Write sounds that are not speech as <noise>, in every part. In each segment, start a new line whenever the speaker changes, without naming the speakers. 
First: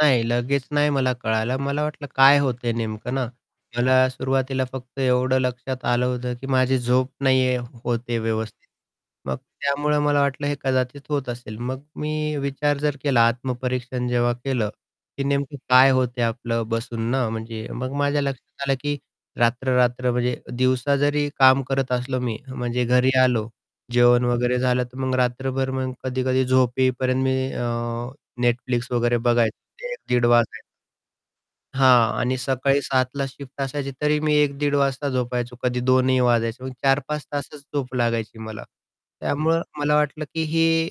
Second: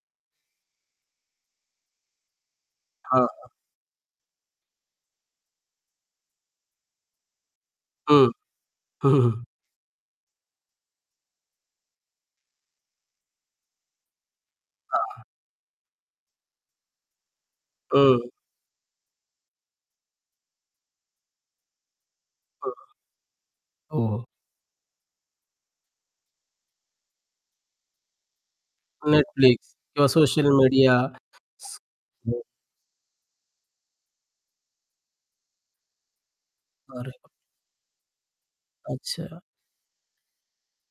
नाही, लगेच नाही मला कळालं. मला वाटलं काय होतंय नेमकं ना,
हां.
मला सुरुवातीला फक्त एवढं लक्षात आलं होतं, की माझी झोप नाहीये होते आहे
हं,
व्यवस्थित. मग
<chuckles>
त्यामुळं मला वाटलं हे कदाचित होत असेल. मग मी विचार जर केला आत्मपरीक्षण जेव्हा केलं,
हां.
की नेमकं काय होतंय आपलं बसून ना, म्हणजे मग माझ्या
हं.
लक्षात आलं की रात्र-रात्र म्हणजे दिवसा जरी काम करत असलो मी,
हं.
म्हणजे घरी आलो,
हो, हो.
जेवण वगैरे झालं तर मग रात्रभर मग कधी-कधी झोप येईपर्यंत मी अ, Netflix वगैरे बघायचं
Netflix
ते एक
किंवा
दीड
सोशल
वाजायचं.
मीडिया. स
हां आणि
हं.
सकाळी 7:00ला शिफ्ट असायची तरी मी 1:00-1:30 वाजता झोपायचो कधी 2:00ही वाजायचे. चार
अरे
पाच
बाप
तासच झोप लागायची मला.
अच्छा.
त्यामुळं मला वाटलं की हे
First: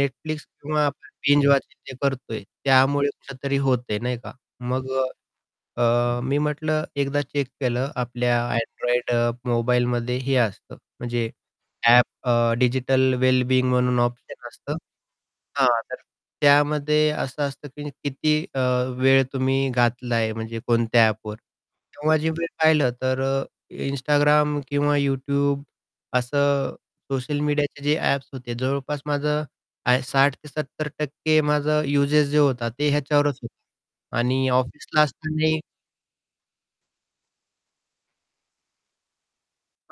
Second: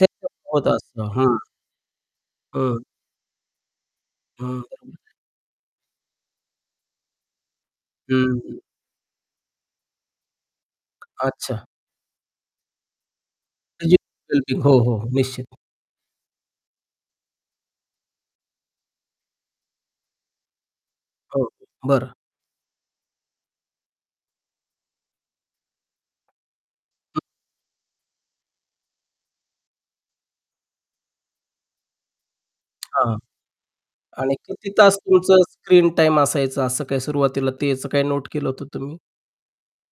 ते तर होत
किंवा
असतं,
आपण
हं.
बिंज वॉचिंग जे करतोय
हं.
त्यामुळे कुठेतरी होतंय, नाही का.
हं. बरोबर
मग
आहे.
अ, अ, मी म्हटलं एकदा चेक केलं
हं,
आपल्या
हं.
Android अ, मोबाईलमध्ये हे असतं म्हणजे
अच्छा.
ॲप अ, डिजिटल वेलबीइंग म्हणून
डिजिटल
ऑप्शन
वेलबीइंग हो,
असतं
हो, निश्चित.
हां, तर त्यामध्ये असं असतं की किती अ, वेळ तुम्ही घातला आहे म्हणजे कोणत्या ॲपवर.
हो, हो, बरं.
तेव्हा जे वेळ पाहिलं तर अ, Instagram किंवा YouTube असं
हं.
सोशल मीडियाचे जे ॲप्स होते जवळपास माझं, आय 60-70% माझं युसेज जे होता ते
हां
ह्याच्यावरच होतं.
आणि
आणि
किती तास
ऑफिसला
तुमचं
असतानाही
स्क्रीन टाईम असायचं असं काही सुरुवातीला ते ह्याचं काही नोट केलं होतं तुम्ही?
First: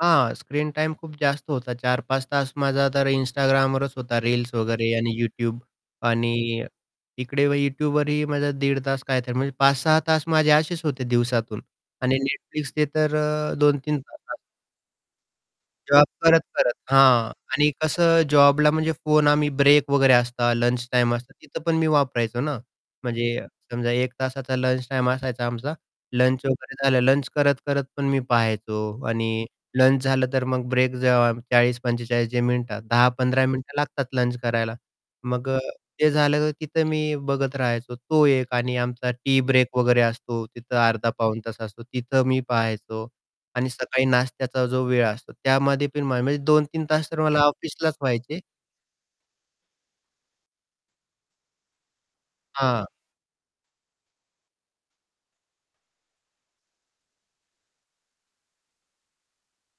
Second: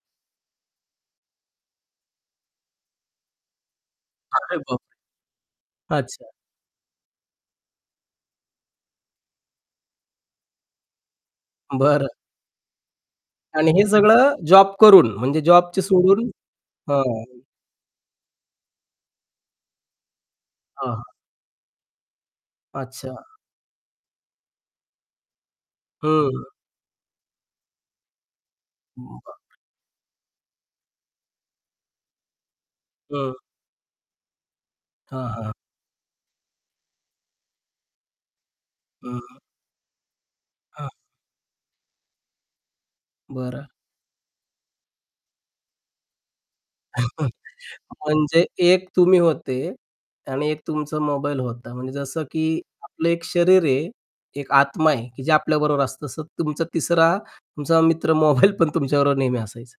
हां, स्क्रीन टाईम खूप जास्त होता 4-5 तास माझा तर Instagramवरच होता रील्स
अरे बाप
वगैरे आणि YouTube
रे! अच्छा.
आणि इकडे व YouTubeवरही माझं दीड तास काय तर म्हणजे 5-6 तास माझे असेच होते दिवसातून
बरं.
आणि Netflixचे तर अ,
आणि
दोन
हे
तीन
सगळं
<unintelligible>
जॉब करून म्हणजे जॉबच
जॉब
सोडून
करत-करत
हां.
हां आणि कसं जॉबला म्हणजे फोन आम्ही ब्रेक वगैरे असता लंच
हां, हां.
टाईम असतात तिथं पण मी वापरायचो ना.
अच्छा.
म्हणजे समजा 1 तासाचा लंच टाईम असायचा आमचा
हं.
लंच वगैरे झालं, लंच करत-करत पण मी पाहायचो
उम्म,
आणि
बापरे!
लंच झालं तर मग ब्रेक जे आ, 40-45 जे मिनिट दहा
हं.
पंधरा मिनिटं लागतात लंच करायला.
हां,
मग
हां.
अ, ते झालं तर तिथं मी बघत राहायचो तो एक आणि आमचा
हं.
टी ब्रेक वगैरे असतो तिथं
हां.
अर्धा पाऊण तास असतो तिथं मी पहायचो.
बरं.
आणि सकाळी नाश्त्याचा जो वेळ असतो त्यामध्ये पण माझ म्हणजे 2-3 तास तर
<chuckles>
मला ऑफिसलाच व्हायचे.
म्हणजे एक तुम्ही होते आणि एक तुमचा मोबाईल होता. म्हणजे जसं की
हां.
आपलं एक शरीर आहे, एक आत्मा आहे, की जे आपल्याबरोबर असतं. तसं तुमचा तिसरा तुमचा मित्र मोबाईल पण तुमच्याबरोबर नेहमी असायचा.